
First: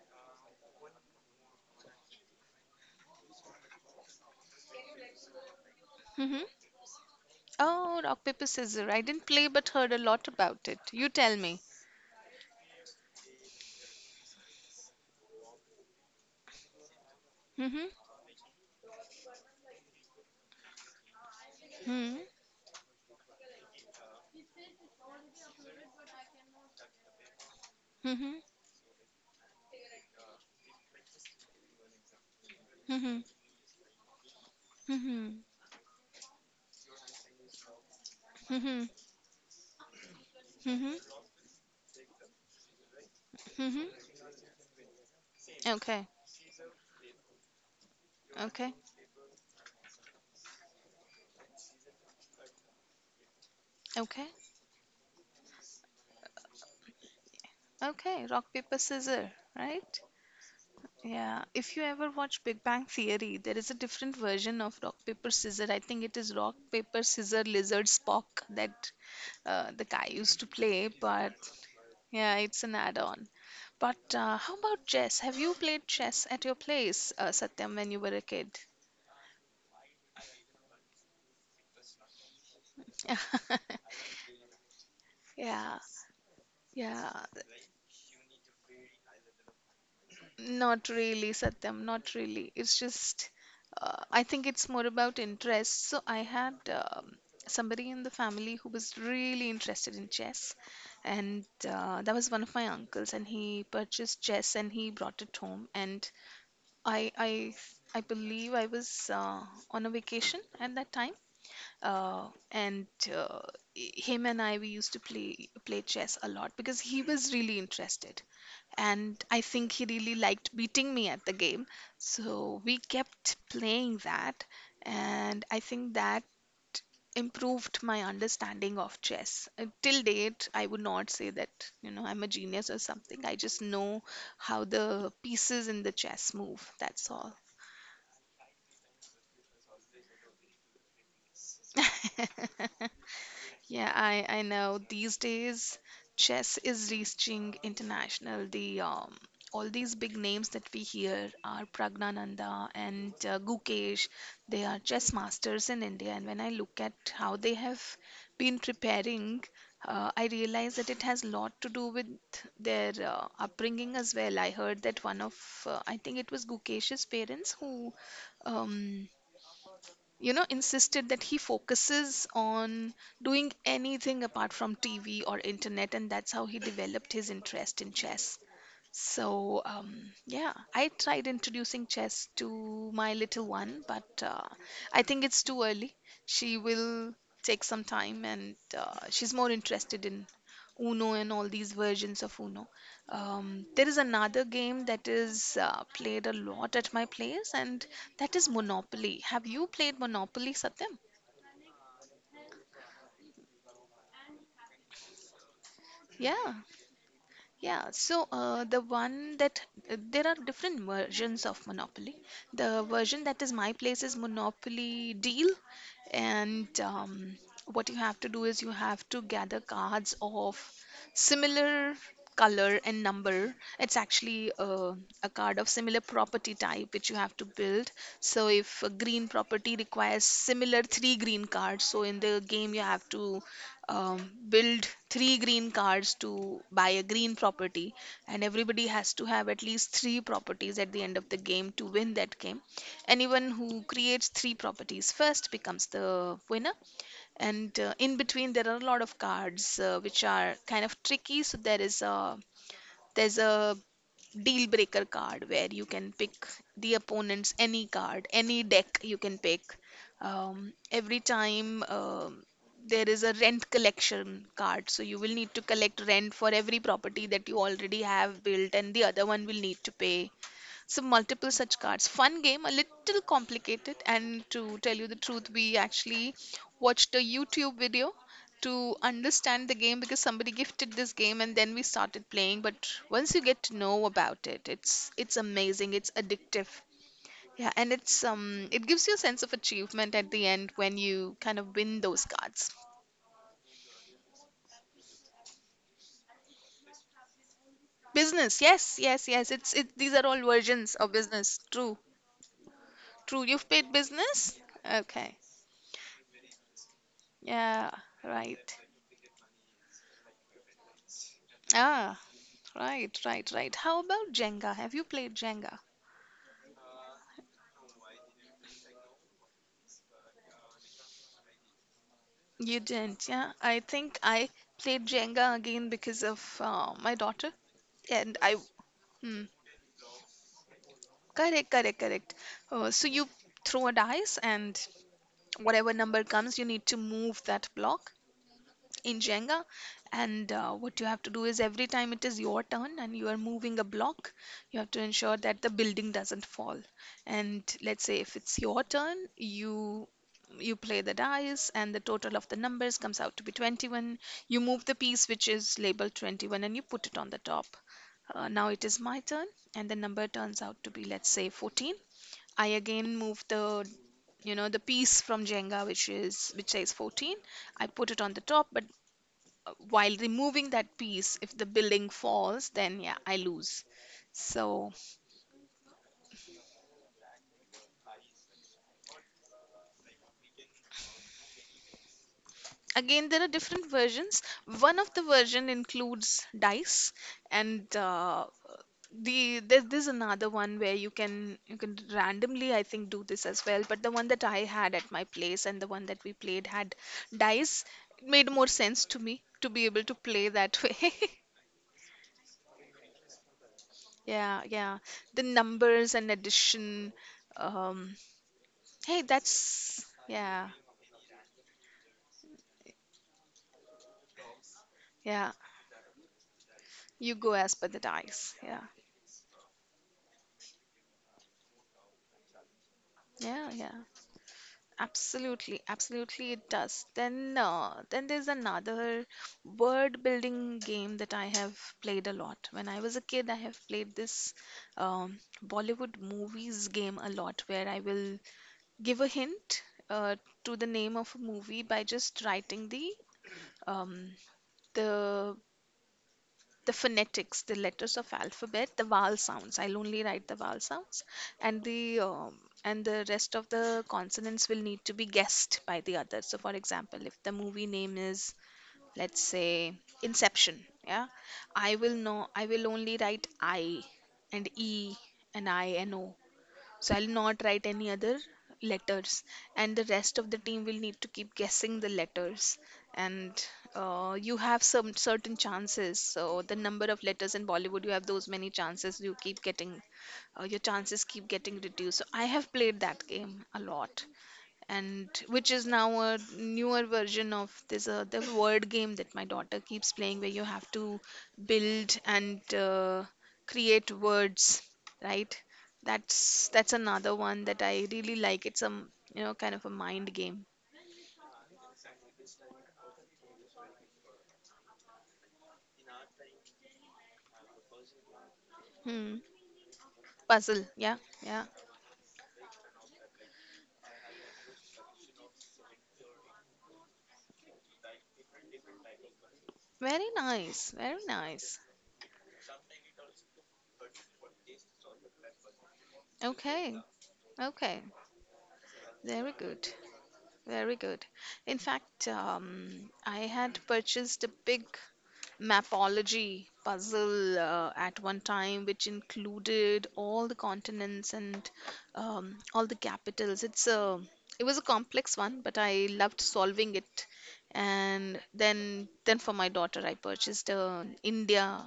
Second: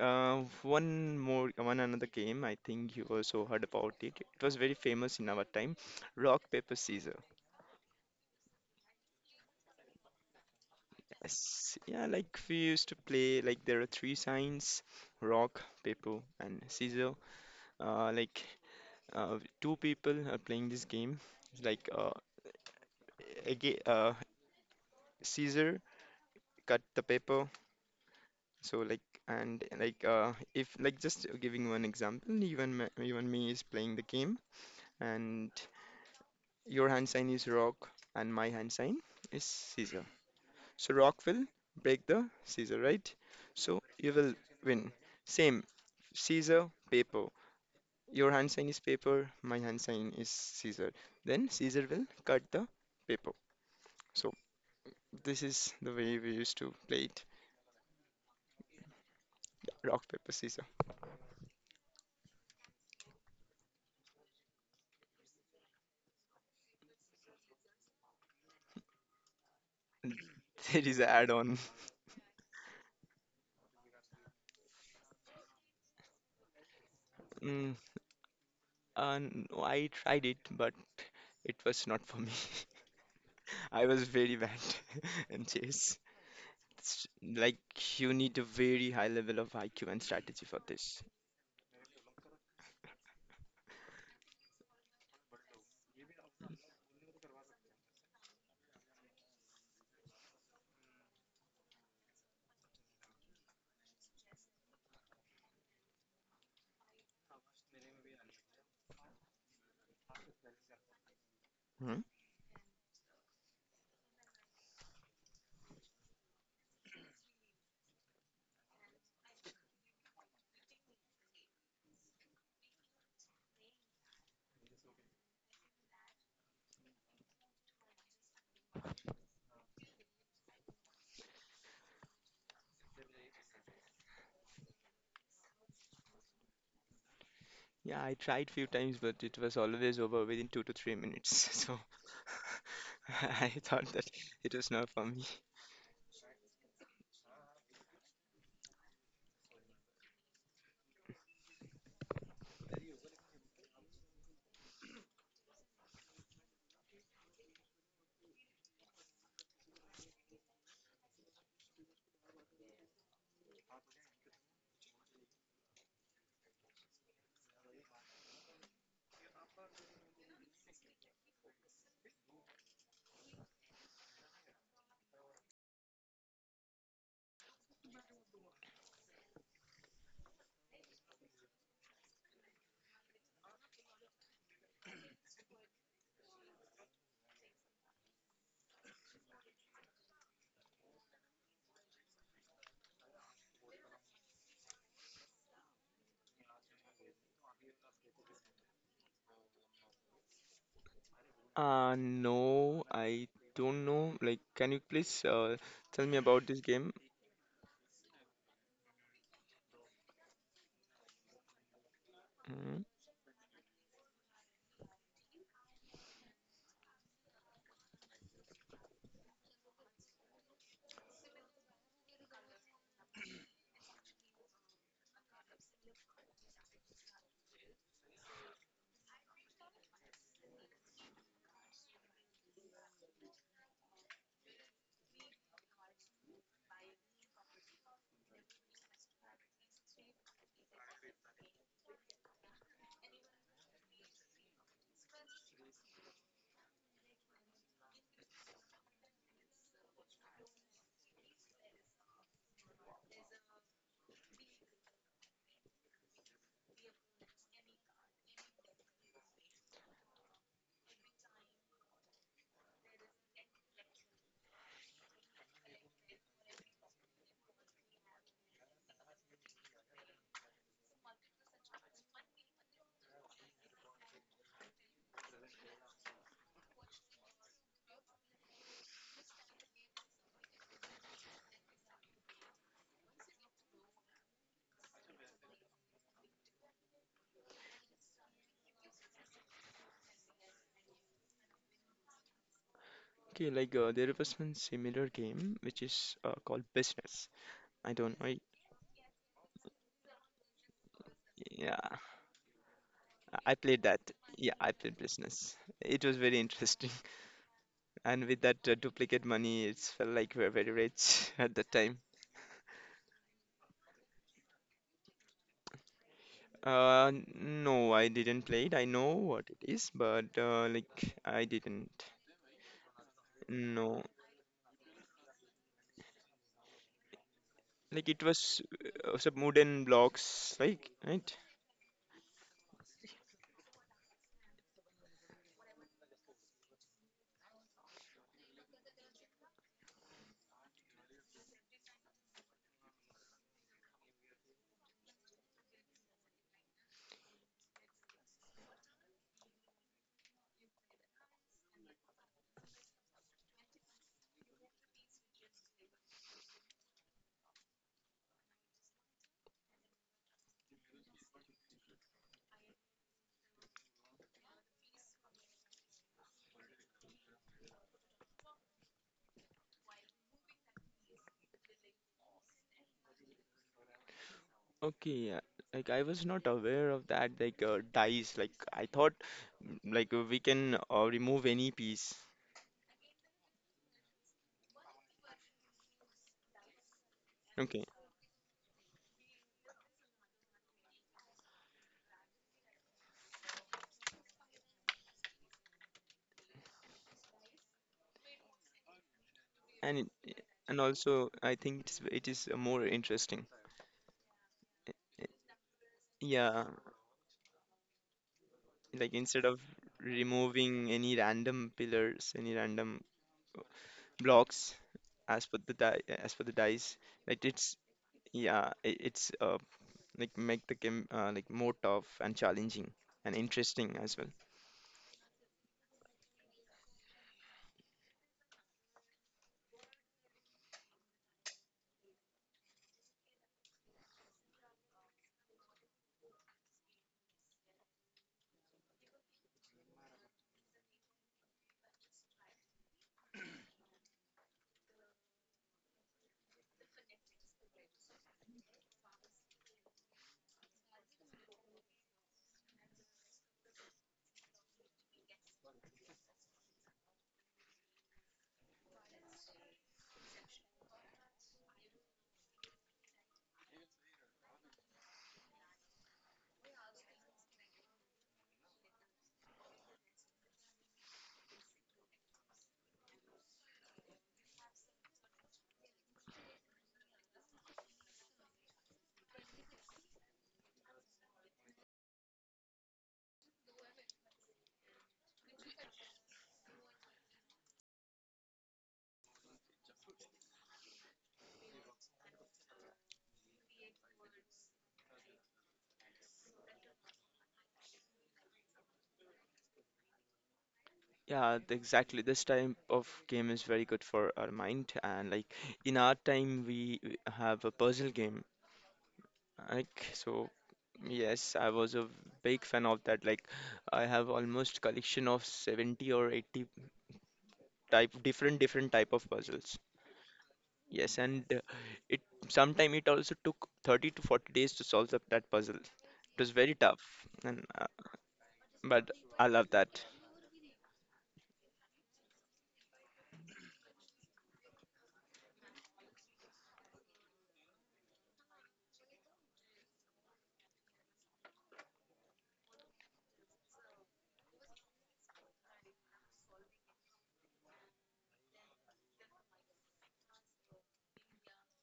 [SPEAKER 2] uh, one more one another game. I think you also heard about it. It was very famous in our time.
[SPEAKER 1] Mm-hmm.
[SPEAKER 2] Rock paper scissor.
[SPEAKER 1] Oh, rock, paper, scissors. I didn't play but heard a lot about it. You tell me.
[SPEAKER 2] Yes, yeah, like we used to play. Like there are three signs: rock, paper, and scissor.
[SPEAKER 1] Mm-hmm.
[SPEAKER 2] Uh, like Two people are playing this game. It's Like
[SPEAKER 1] Mm-hmm.
[SPEAKER 2] again, uh, Caesar cut the paper.
[SPEAKER 1] Mm-hmm.
[SPEAKER 2] So like and like if like just giving one example,
[SPEAKER 1] Mm-hmm.
[SPEAKER 2] even me is playing the game,
[SPEAKER 1] Mm-hmm.
[SPEAKER 2] and your hand sign is rock, and my hand
[SPEAKER 1] Mm-hmm.
[SPEAKER 2] sign is Caesar. So
[SPEAKER 1] Mm-hmm.
[SPEAKER 2] rock will break the Caesar, right? So
[SPEAKER 1] Mm-hmm.
[SPEAKER 2] you will win. Same,
[SPEAKER 1] Okay.
[SPEAKER 2] Caesar paper. Your hand sign
[SPEAKER 1] Okay.
[SPEAKER 2] is paper, my hand sign is Caesar. Then Caesar will cut the paper.
[SPEAKER 1] Okay.
[SPEAKER 2] So this is the way we used to play it.
[SPEAKER 1] Okay. Rock, paper, scissors. Right?
[SPEAKER 2] Rock, paper, scissors.
[SPEAKER 1] Yeah, if you ever watch Big Bang Theory, there is a different version of rock paper scissor. I think it is rock paper scissor lizard Spock that the guy used to
[SPEAKER 2] [laughs] There
[SPEAKER 1] play,
[SPEAKER 2] is an
[SPEAKER 1] but
[SPEAKER 2] add-on.
[SPEAKER 1] yeah, it's an add-on. But how about chess? Have you played chess at your place,
[SPEAKER 2] Mm,
[SPEAKER 1] Satyam, when you were a kid?
[SPEAKER 2] no, I tried it, but it was not for me.
[SPEAKER 1] [laughs]
[SPEAKER 2] [laughs] I was very bad [laughs] in
[SPEAKER 1] Yeah,
[SPEAKER 2] chess. It's
[SPEAKER 1] yeah.
[SPEAKER 2] like you need a very high level of IQ and strategy for
[SPEAKER 1] Not
[SPEAKER 2] this.
[SPEAKER 1] really, Satyam, not really. It's just, I think it's more about interest. So I had somebody in the family who was really interested in chess, and that was one of my uncles, and he purchased chess and he brought it home. And I, I, I believe I was on a vacation at that time,
[SPEAKER 2] Hmm?
[SPEAKER 1] and uh, him and I, we used to play chess a lot because he was really interested, and I think he really liked beating me at the game. So we kept playing that, and I think that improved my understanding of chess. Till date, I would not say that, you know, I'm a genius or something. I just know how the pieces in the chess move. That's all.
[SPEAKER 2] Yeah, I tried few times, but it was always over within 2 to 3 minutes. [laughs] So
[SPEAKER 1] [laughs]
[SPEAKER 2] [laughs] I thought
[SPEAKER 1] Yeah,
[SPEAKER 2] that
[SPEAKER 1] I
[SPEAKER 2] it was
[SPEAKER 1] know.
[SPEAKER 2] not for
[SPEAKER 1] These
[SPEAKER 2] me.
[SPEAKER 1] days, chess is reaching international. The all these big names that we hear are Pragnananda and Gukesh. They are chess masters in India, and when I look at how they have been preparing, I realize that it has a lot to do with their upbringing as well. I heard that one of, I think it was Gukesh's parents who um, you know, insisted that he focuses on doing anything apart from TV or internet, and that's how he developed his interest in chess. So, yeah, I tried introducing chess to my little one, but I think it's too early. She will take some time, and she's more interested in Uno and all these versions of Uno. There is another game that is played a lot at my place, and that is Monopoly. Have you played Monopoly, Satyam?
[SPEAKER 2] No, I don't know. Like, can you please tell me about
[SPEAKER 1] Yeah.
[SPEAKER 2] this game?
[SPEAKER 1] Yeah, so the one that there are different versions of Monopoly. The
[SPEAKER 2] Mm.
[SPEAKER 1] version that is my place is Monopoly Deal, and what you have to do is you have to gather cards of similar color and number. It's actually a card of similar property type which you have to build. So if a green property requires similar three green cards, so in the game you have to build three green cards to buy a green property, and everybody has to have at least three properties at the end of the game to win that game. Anyone who creates three properties first becomes the winner. And in between there are a lot of cards which are kind of tricky. So there is a there's a deal breaker card where you can pick the opponent's any card, any deck you can pick. Every time there is a rent collection card, so you will need to collect rent for every property that you already have built, and the other one will need to pay. So multiple such cards. Fun game, a little complicated. And to tell you the truth, we actually watched a YouTube video to understand the game because somebody gifted this game and then we started playing. But once you get to know about it, it's amazing. It's addictive. Yeah, and it's it gives you a sense of achievement at the end when you kind of win those cards.
[SPEAKER 2] Okay, there was one similar game which is called Business. I don't know.
[SPEAKER 1] Business, yes, yes, yes. It's it. These are all versions of business.
[SPEAKER 2] Yeah,
[SPEAKER 1] True, true.
[SPEAKER 2] I
[SPEAKER 1] You've
[SPEAKER 2] played
[SPEAKER 1] played
[SPEAKER 2] that. Yeah,
[SPEAKER 1] business.
[SPEAKER 2] I played
[SPEAKER 1] Okay.
[SPEAKER 2] Business. It was very interesting. [laughs]
[SPEAKER 1] Yeah,
[SPEAKER 2] And with that
[SPEAKER 1] right.
[SPEAKER 2] duplicate money, it felt like we we're very rich [laughs] at that time.
[SPEAKER 1] Ah, right, right, right. How about Jenga? Have you played Jenga?
[SPEAKER 2] Uh, no, I didn't play it. I know what it is, but I didn't.
[SPEAKER 1] You didn't, yeah? I
[SPEAKER 2] No.
[SPEAKER 1] think I played Jenga again because of my daughter,
[SPEAKER 2] Like it
[SPEAKER 1] and I.
[SPEAKER 2] was some
[SPEAKER 1] Hmm,
[SPEAKER 2] wooden blocks, like right?
[SPEAKER 1] correct, correct, correct. So you throw a dice, and whatever number comes, you need to move that block in Jenga. And what you have to do is every time it is your turn and you are moving a block, you have to ensure that the building doesn't fall. And let's say if it's your turn, you play the dice and the total of the numbers comes out to be 21. You move the piece which is labeled 21 and you put it on the top. Now it is my turn and the number turns out to be let's say 14. I again move the the piece from Jenga which is which says 14. I put it on the top, but while removing that piece if the building falls, then yeah, I lose. So
[SPEAKER 2] Okay, yeah. Like I was not aware of that. Dice. Like I thought, we can remove any piece.
[SPEAKER 1] again there are different versions. One of the version includes dice,
[SPEAKER 2] Okay,
[SPEAKER 1] and there's another one where you can randomly I think do this as well, but the one that I had at my place and the one that we played had dice. It made more sense to me to be
[SPEAKER 2] and
[SPEAKER 1] able to
[SPEAKER 2] it,
[SPEAKER 1] play
[SPEAKER 2] and
[SPEAKER 1] that way.
[SPEAKER 2] also I think it is more interesting.
[SPEAKER 1] [laughs] Yeah, yeah,
[SPEAKER 2] Y-
[SPEAKER 1] the numbers and
[SPEAKER 2] Yeah,
[SPEAKER 1] addition. um
[SPEAKER 2] like
[SPEAKER 1] Hey,
[SPEAKER 2] instead of
[SPEAKER 1] that's yeah,
[SPEAKER 2] removing any random pillars, any random blocks, as
[SPEAKER 1] yeah.
[SPEAKER 2] per as per the dice,
[SPEAKER 1] You
[SPEAKER 2] like
[SPEAKER 1] go
[SPEAKER 2] it's
[SPEAKER 1] as per the dice.
[SPEAKER 2] yeah,
[SPEAKER 1] Yeah,
[SPEAKER 2] I- it's like make the game like more tough and challenging and
[SPEAKER 1] yeah, yeah.
[SPEAKER 2] interesting as well.
[SPEAKER 1] Absolutely, absolutely, it does. Then there's another word building game that I have played a lot. When I was a kid, I have played this um, Bollywood movies game a lot, where I will give a hint uh, to the name of a movie by just writing the um, the the phonetics, the letters of alphabet, the vowel sounds. I'll only write the vowel sounds, and the rest of the consonants will need to be guessed by the other. So, for example, if the movie name is, let's say, Inception, yeah, I will know. I will only write I and E and I and O, so I'll not write any other letters, and the rest of the team will need to keep guessing the letters. And you have some certain chances. So the number of letters in Bollywood, you have those many chances. You keep getting your chances keep getting reduced. So I have played that game a lot, and which is now a newer version of this the word game that my daughter keeps playing where you have to build and create words, right? That's another one that I really like. It's a you know kind of a mind game.
[SPEAKER 2] Yeah, exactly. This type of game is very good for our mind, and like in our time we have a puzzle game.
[SPEAKER 1] Hmm.
[SPEAKER 2] Like so,
[SPEAKER 1] Puzzle, yeah,
[SPEAKER 2] yes, I
[SPEAKER 1] yeah.
[SPEAKER 2] was a big fan of that. Like I have almost collection of 70 or 80 type different type of puzzles.
[SPEAKER 1] Very nice,
[SPEAKER 2] Yes,
[SPEAKER 1] very
[SPEAKER 2] and
[SPEAKER 1] nice.
[SPEAKER 2] it sometime it also took 30 to 40 days to solve that puzzle. It was very
[SPEAKER 1] Okay,
[SPEAKER 2] tough and
[SPEAKER 1] okay.
[SPEAKER 2] but I
[SPEAKER 1] Very
[SPEAKER 2] love
[SPEAKER 1] good,
[SPEAKER 2] that.
[SPEAKER 1] very good. In fact, I had purchased a big mapology puzzle at one time, which included all the continents and all the capitals. It was a complex one, but I loved solving it. And then for my daughter, I purchased an India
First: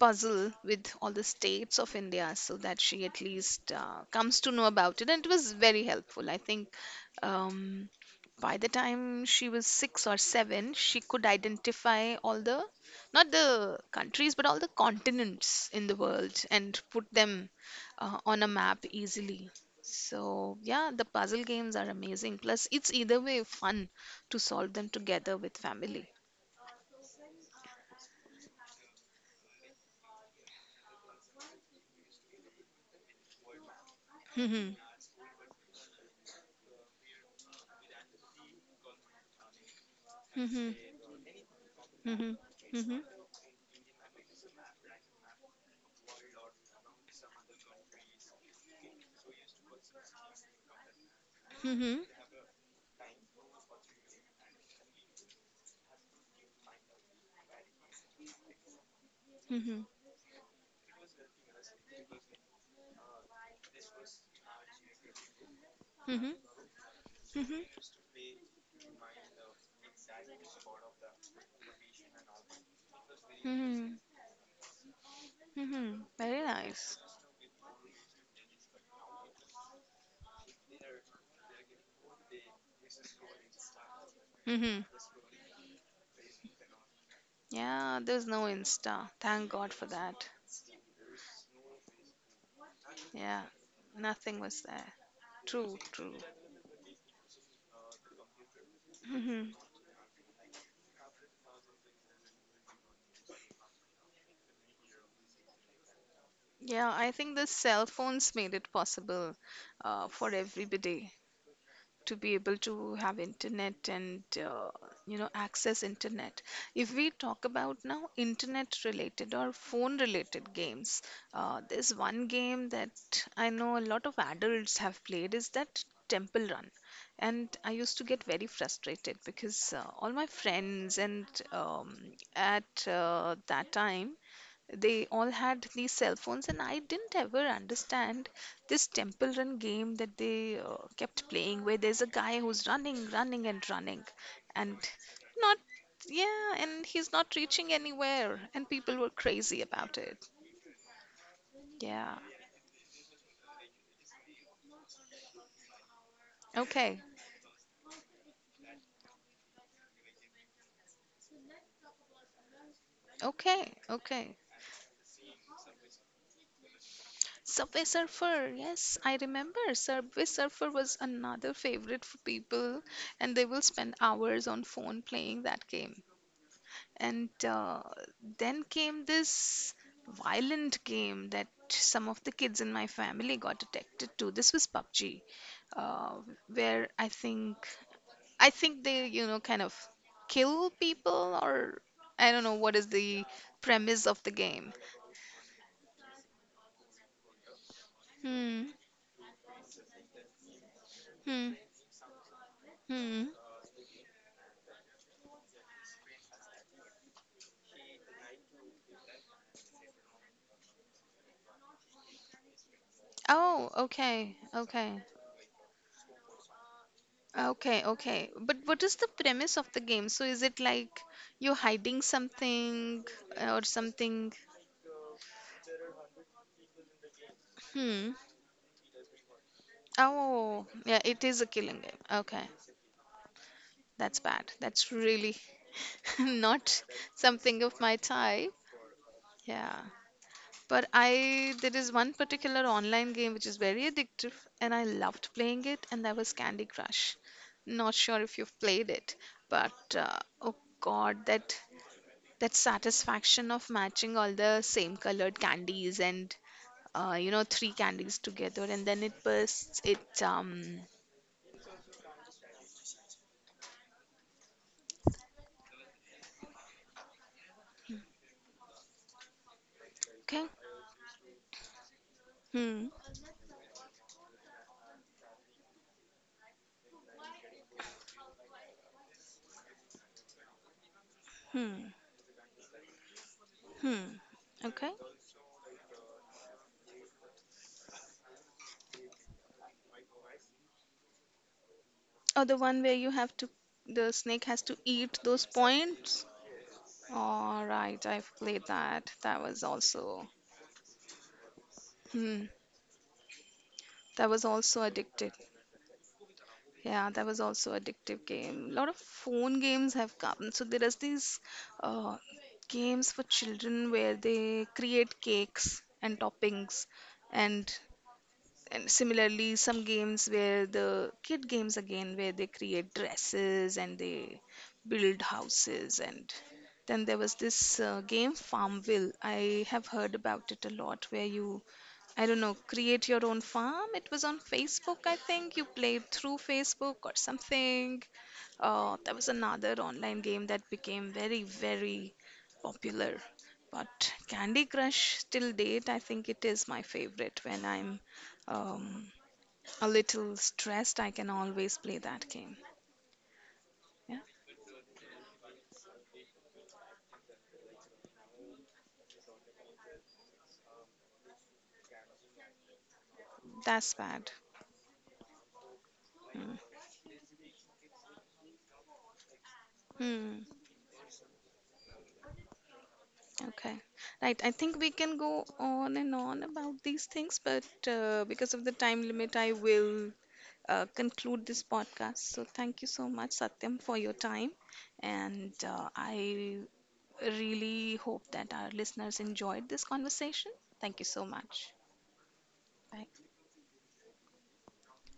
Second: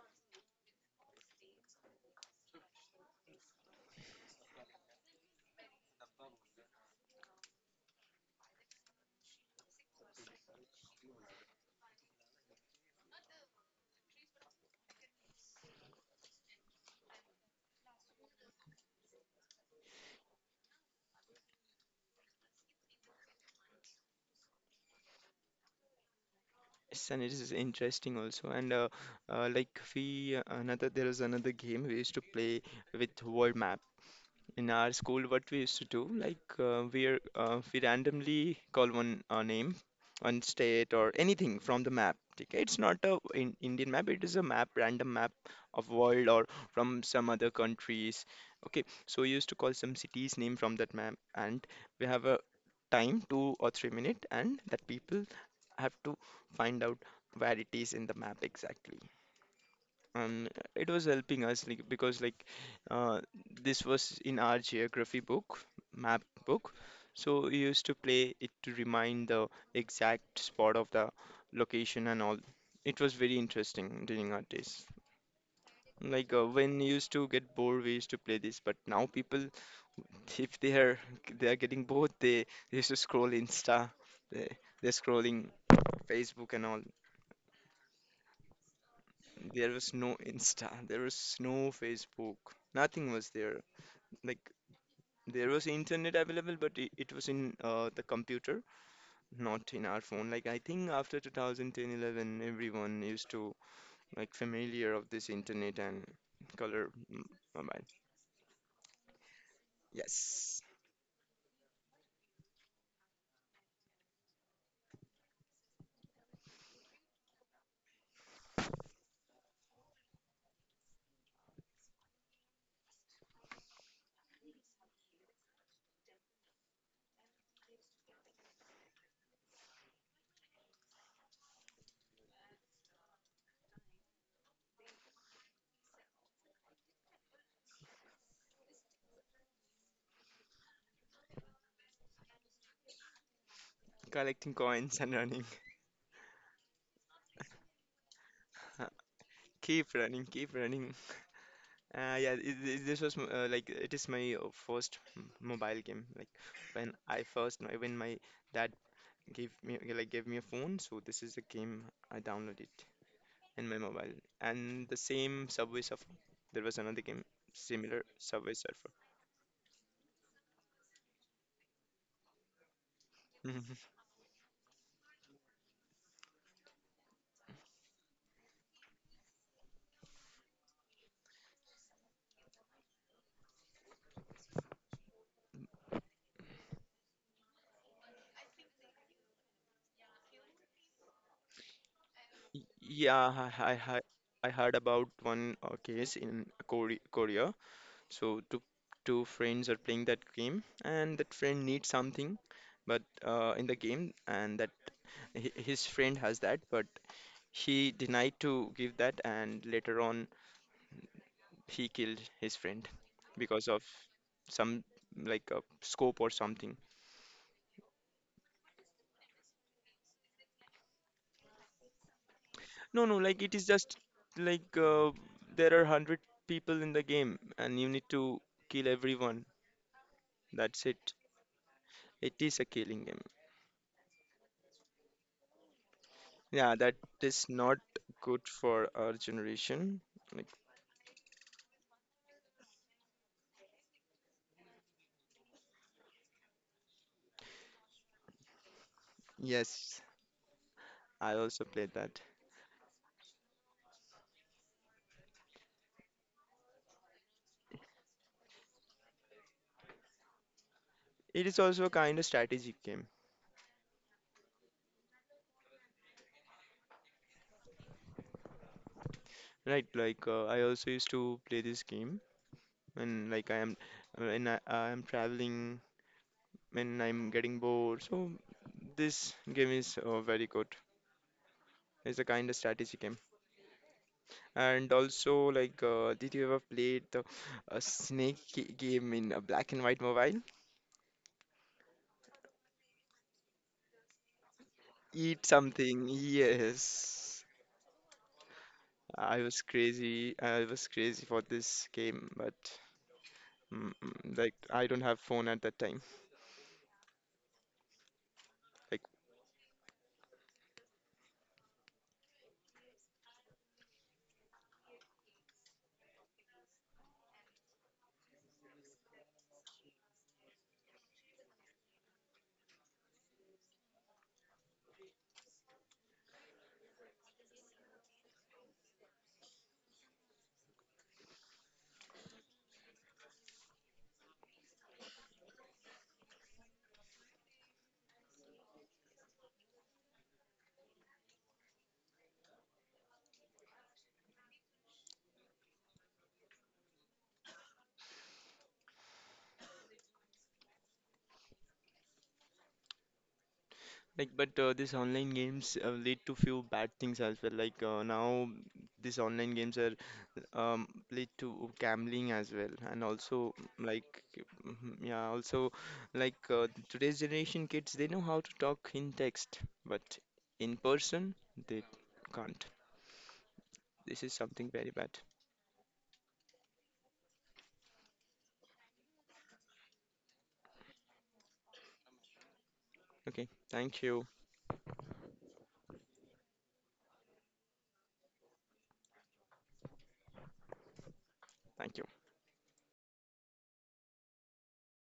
[SPEAKER 1] puzzle with all the states of India so that she at least comes to know about it. And it was very helpful. I think um, by the time she was six or seven, she could identify all the, not the countries, but all the continents in the world and put them on a map easily. So, yeah, the puzzle games are amazing. Plus, it's either way fun to solve them together with family.
[SPEAKER 2] Yes, and it is interesting also. And like we Another there is another game we used to play with world map. In our
[SPEAKER 1] [laughs]
[SPEAKER 2] school, what we used to do, we randomly call one name, one
[SPEAKER 1] Mm-hmm.
[SPEAKER 2] state or anything from the map.
[SPEAKER 1] Mm-hmm.
[SPEAKER 2] Okay, it's not
[SPEAKER 1] Mm-hmm.
[SPEAKER 2] a in Indian map. It is a map, random map of world or from some other countries. Okay, so we used to call some cities name from that map, and we
[SPEAKER 1] Mm-hmm.
[SPEAKER 2] have a time, 2 or 3 minute, and that people have to find out where it is in the map exactly.
[SPEAKER 1] Mm-hmm.
[SPEAKER 2] And it was helping us like because like uh, this was in our geography book, map
[SPEAKER 1] Mm-hmm.
[SPEAKER 2] book. So we
[SPEAKER 1] Mm-hmm.
[SPEAKER 2] used to play it to remind the exact spot of the location and all. It was very
[SPEAKER 1] Mm-hmm.
[SPEAKER 2] interesting during our days.
[SPEAKER 1] Mm-hmm. Very
[SPEAKER 2] When we
[SPEAKER 1] nice.
[SPEAKER 2] used to get bored, we used to play this. But now people, [laughs] if they are getting bored, they used to scroll Insta. They, they're
[SPEAKER 1] Mm-hmm.
[SPEAKER 2] scrolling Facebook and all.
[SPEAKER 1] Yeah, there's no Insta. Thank
[SPEAKER 2] There
[SPEAKER 1] God
[SPEAKER 2] was
[SPEAKER 1] for
[SPEAKER 2] no
[SPEAKER 1] that.
[SPEAKER 2] Insta. [laughs] There was no Facebook. Nothing was
[SPEAKER 1] Yeah,
[SPEAKER 2] there.
[SPEAKER 1] nothing
[SPEAKER 2] Like
[SPEAKER 1] was there.
[SPEAKER 2] there was
[SPEAKER 1] True,
[SPEAKER 2] internet
[SPEAKER 1] true.
[SPEAKER 2] available, but it was in the computer,
[SPEAKER 1] Mm-hmm.
[SPEAKER 2] not in our phone. Like I think after 2010, 11, everyone used to like familiar of this internet and color
[SPEAKER 1] Yeah, I
[SPEAKER 2] m-
[SPEAKER 1] think the
[SPEAKER 2] mobile.
[SPEAKER 1] cell phones made it possible for
[SPEAKER 2] Yes,
[SPEAKER 1] everybody to be able to have internet and you know access internet. If we talk about now internet related or phone related games, there's one game that I know a lot of adults have played is that Temple Run, and I used to get very frustrated because all my friends and um, at that time they all had these cell phones, and I didn't ever understand this Temple Run game that they kept playing, where there's a guy who's running, running, and running,
[SPEAKER 2] collecting
[SPEAKER 1] and
[SPEAKER 2] coins and running.
[SPEAKER 1] not, yeah, and he's not reaching anywhere, and people were
[SPEAKER 2] [laughs]
[SPEAKER 1] crazy
[SPEAKER 2] Keep
[SPEAKER 1] about
[SPEAKER 2] running,
[SPEAKER 1] it.
[SPEAKER 2] keep running.
[SPEAKER 1] Yeah.
[SPEAKER 2] Yeah, this was it is my first mobile game. Like when
[SPEAKER 1] Okay.
[SPEAKER 2] I first when my dad gave me a phone, so this is the game I downloaded in
[SPEAKER 1] Okay.
[SPEAKER 2] my mobile.
[SPEAKER 1] Okay.
[SPEAKER 2] And the same Subway Surfer. There was another game
[SPEAKER 1] Subway
[SPEAKER 2] similar Subway
[SPEAKER 1] Surfer.
[SPEAKER 2] Surfer.
[SPEAKER 1] Yes, I remember. Subway Surfer was another favorite for people, and they will
[SPEAKER 2] Mhm.
[SPEAKER 1] spend hours on phone playing that game. And then came this violent game that some of the kids in my family got addicted to. This was PUBG, uh, where I think they, you know, kind of kill people, or I don't
[SPEAKER 2] Y-
[SPEAKER 1] know what is the
[SPEAKER 2] Yeah,
[SPEAKER 1] premise of the
[SPEAKER 2] I heard
[SPEAKER 1] game.
[SPEAKER 2] about one case in Korea. So
[SPEAKER 1] Hmm.
[SPEAKER 2] two friends are playing that game, and that
[SPEAKER 1] Hmm.
[SPEAKER 2] friend needs something, but
[SPEAKER 1] Hmm.
[SPEAKER 2] in the game, and that his friend has that, but he denied to give that, and later on he killed his friend because
[SPEAKER 1] Oh,
[SPEAKER 2] of
[SPEAKER 1] okay.
[SPEAKER 2] some
[SPEAKER 1] Okay.
[SPEAKER 2] like a scope or something.
[SPEAKER 1] Okay. Okay. But what is the premise of the game? So is it like you're hiding
[SPEAKER 2] No,
[SPEAKER 1] something
[SPEAKER 2] no, like it
[SPEAKER 1] or
[SPEAKER 2] is just
[SPEAKER 1] something?
[SPEAKER 2] like uh, there are 100 people in the game and you need
[SPEAKER 1] Hmm.
[SPEAKER 2] to kill everyone.
[SPEAKER 1] Oh,
[SPEAKER 2] That's
[SPEAKER 1] yeah,
[SPEAKER 2] it.
[SPEAKER 1] it is a killing game.
[SPEAKER 2] It
[SPEAKER 1] Okay,
[SPEAKER 2] is a killing game.
[SPEAKER 1] that's bad. That's really [laughs]
[SPEAKER 2] Yeah,
[SPEAKER 1] not
[SPEAKER 2] that is
[SPEAKER 1] something
[SPEAKER 2] not
[SPEAKER 1] of my
[SPEAKER 2] good
[SPEAKER 1] type.
[SPEAKER 2] for our
[SPEAKER 1] Yeah.
[SPEAKER 2] generation. Like,
[SPEAKER 1] There is one particular online game which is very addictive and I loved playing it, and that was Candy Crush. Not sure if you've played it, but
[SPEAKER 2] yes,
[SPEAKER 1] oh God,
[SPEAKER 2] I
[SPEAKER 1] that
[SPEAKER 2] also played that.
[SPEAKER 1] that satisfaction of matching all the same colored candies and you know, three candies together and then it bursts, it
[SPEAKER 2] It is also a kind of strategic game, right?
[SPEAKER 1] okay.
[SPEAKER 2] I also used to play this game
[SPEAKER 1] Hmm.
[SPEAKER 2] when like I am when I am traveling, when I'm getting bored. So this game is very good.
[SPEAKER 1] Hmm.
[SPEAKER 2] It's a kind of strategy game.
[SPEAKER 1] Hmm.
[SPEAKER 2] And
[SPEAKER 1] Okay.
[SPEAKER 2] also, like, did you ever played the snake game in a black and white mobile?
[SPEAKER 1] Or the one where the snake has to eat
[SPEAKER 2] Eat
[SPEAKER 1] those
[SPEAKER 2] something.
[SPEAKER 1] points.
[SPEAKER 2] Yes,
[SPEAKER 1] All right, I've played that.
[SPEAKER 2] I
[SPEAKER 1] That
[SPEAKER 2] was
[SPEAKER 1] was also,
[SPEAKER 2] crazy. I was crazy for this game,
[SPEAKER 1] hmm,
[SPEAKER 2] but
[SPEAKER 1] that was also
[SPEAKER 2] I don't have
[SPEAKER 1] addictive.
[SPEAKER 2] phone at that time.
[SPEAKER 1] Yeah, that was also addictive game. A lot of
[SPEAKER 2] Like,
[SPEAKER 1] phone games have come. So there is these uh, games for children where they create cakes and toppings, and and similarly some games where the kid games again where they create dresses and they build houses. And then there was this game Farmville. I have heard about it a lot where you, I don't know, create your own farm. It was on Facebook, I think. You played through Facebook or something. That was another online game that became very, very popular. But Candy Crush, till date, I think it is my favorite. When I'm um, a little stressed, I can always play that game. Yeah,
[SPEAKER 2] but these online games lead to few bad things as well. Now, these online games are um lead to gambling as well, and also
[SPEAKER 1] that's
[SPEAKER 2] like
[SPEAKER 1] bad.
[SPEAKER 2] mhm, yeah also like
[SPEAKER 1] Hmm.
[SPEAKER 2] today's generation kids they know how to talk in text but
[SPEAKER 1] Hmm.
[SPEAKER 2] in person they can't.
[SPEAKER 1] Okay.
[SPEAKER 2] This is
[SPEAKER 1] Right. I
[SPEAKER 2] something
[SPEAKER 1] think
[SPEAKER 2] very
[SPEAKER 1] we
[SPEAKER 2] bad.
[SPEAKER 1] can go on and on about these things, but because of the time limit, I will conclude this podcast. So, thank you so much,
[SPEAKER 2] Okay,
[SPEAKER 1] Satyam,
[SPEAKER 2] thank
[SPEAKER 1] for your
[SPEAKER 2] you.
[SPEAKER 1] time. And I really hope that our listeners enjoyed this conversation. Thank you so much.
[SPEAKER 2] Thank you.
[SPEAKER 1] Bye.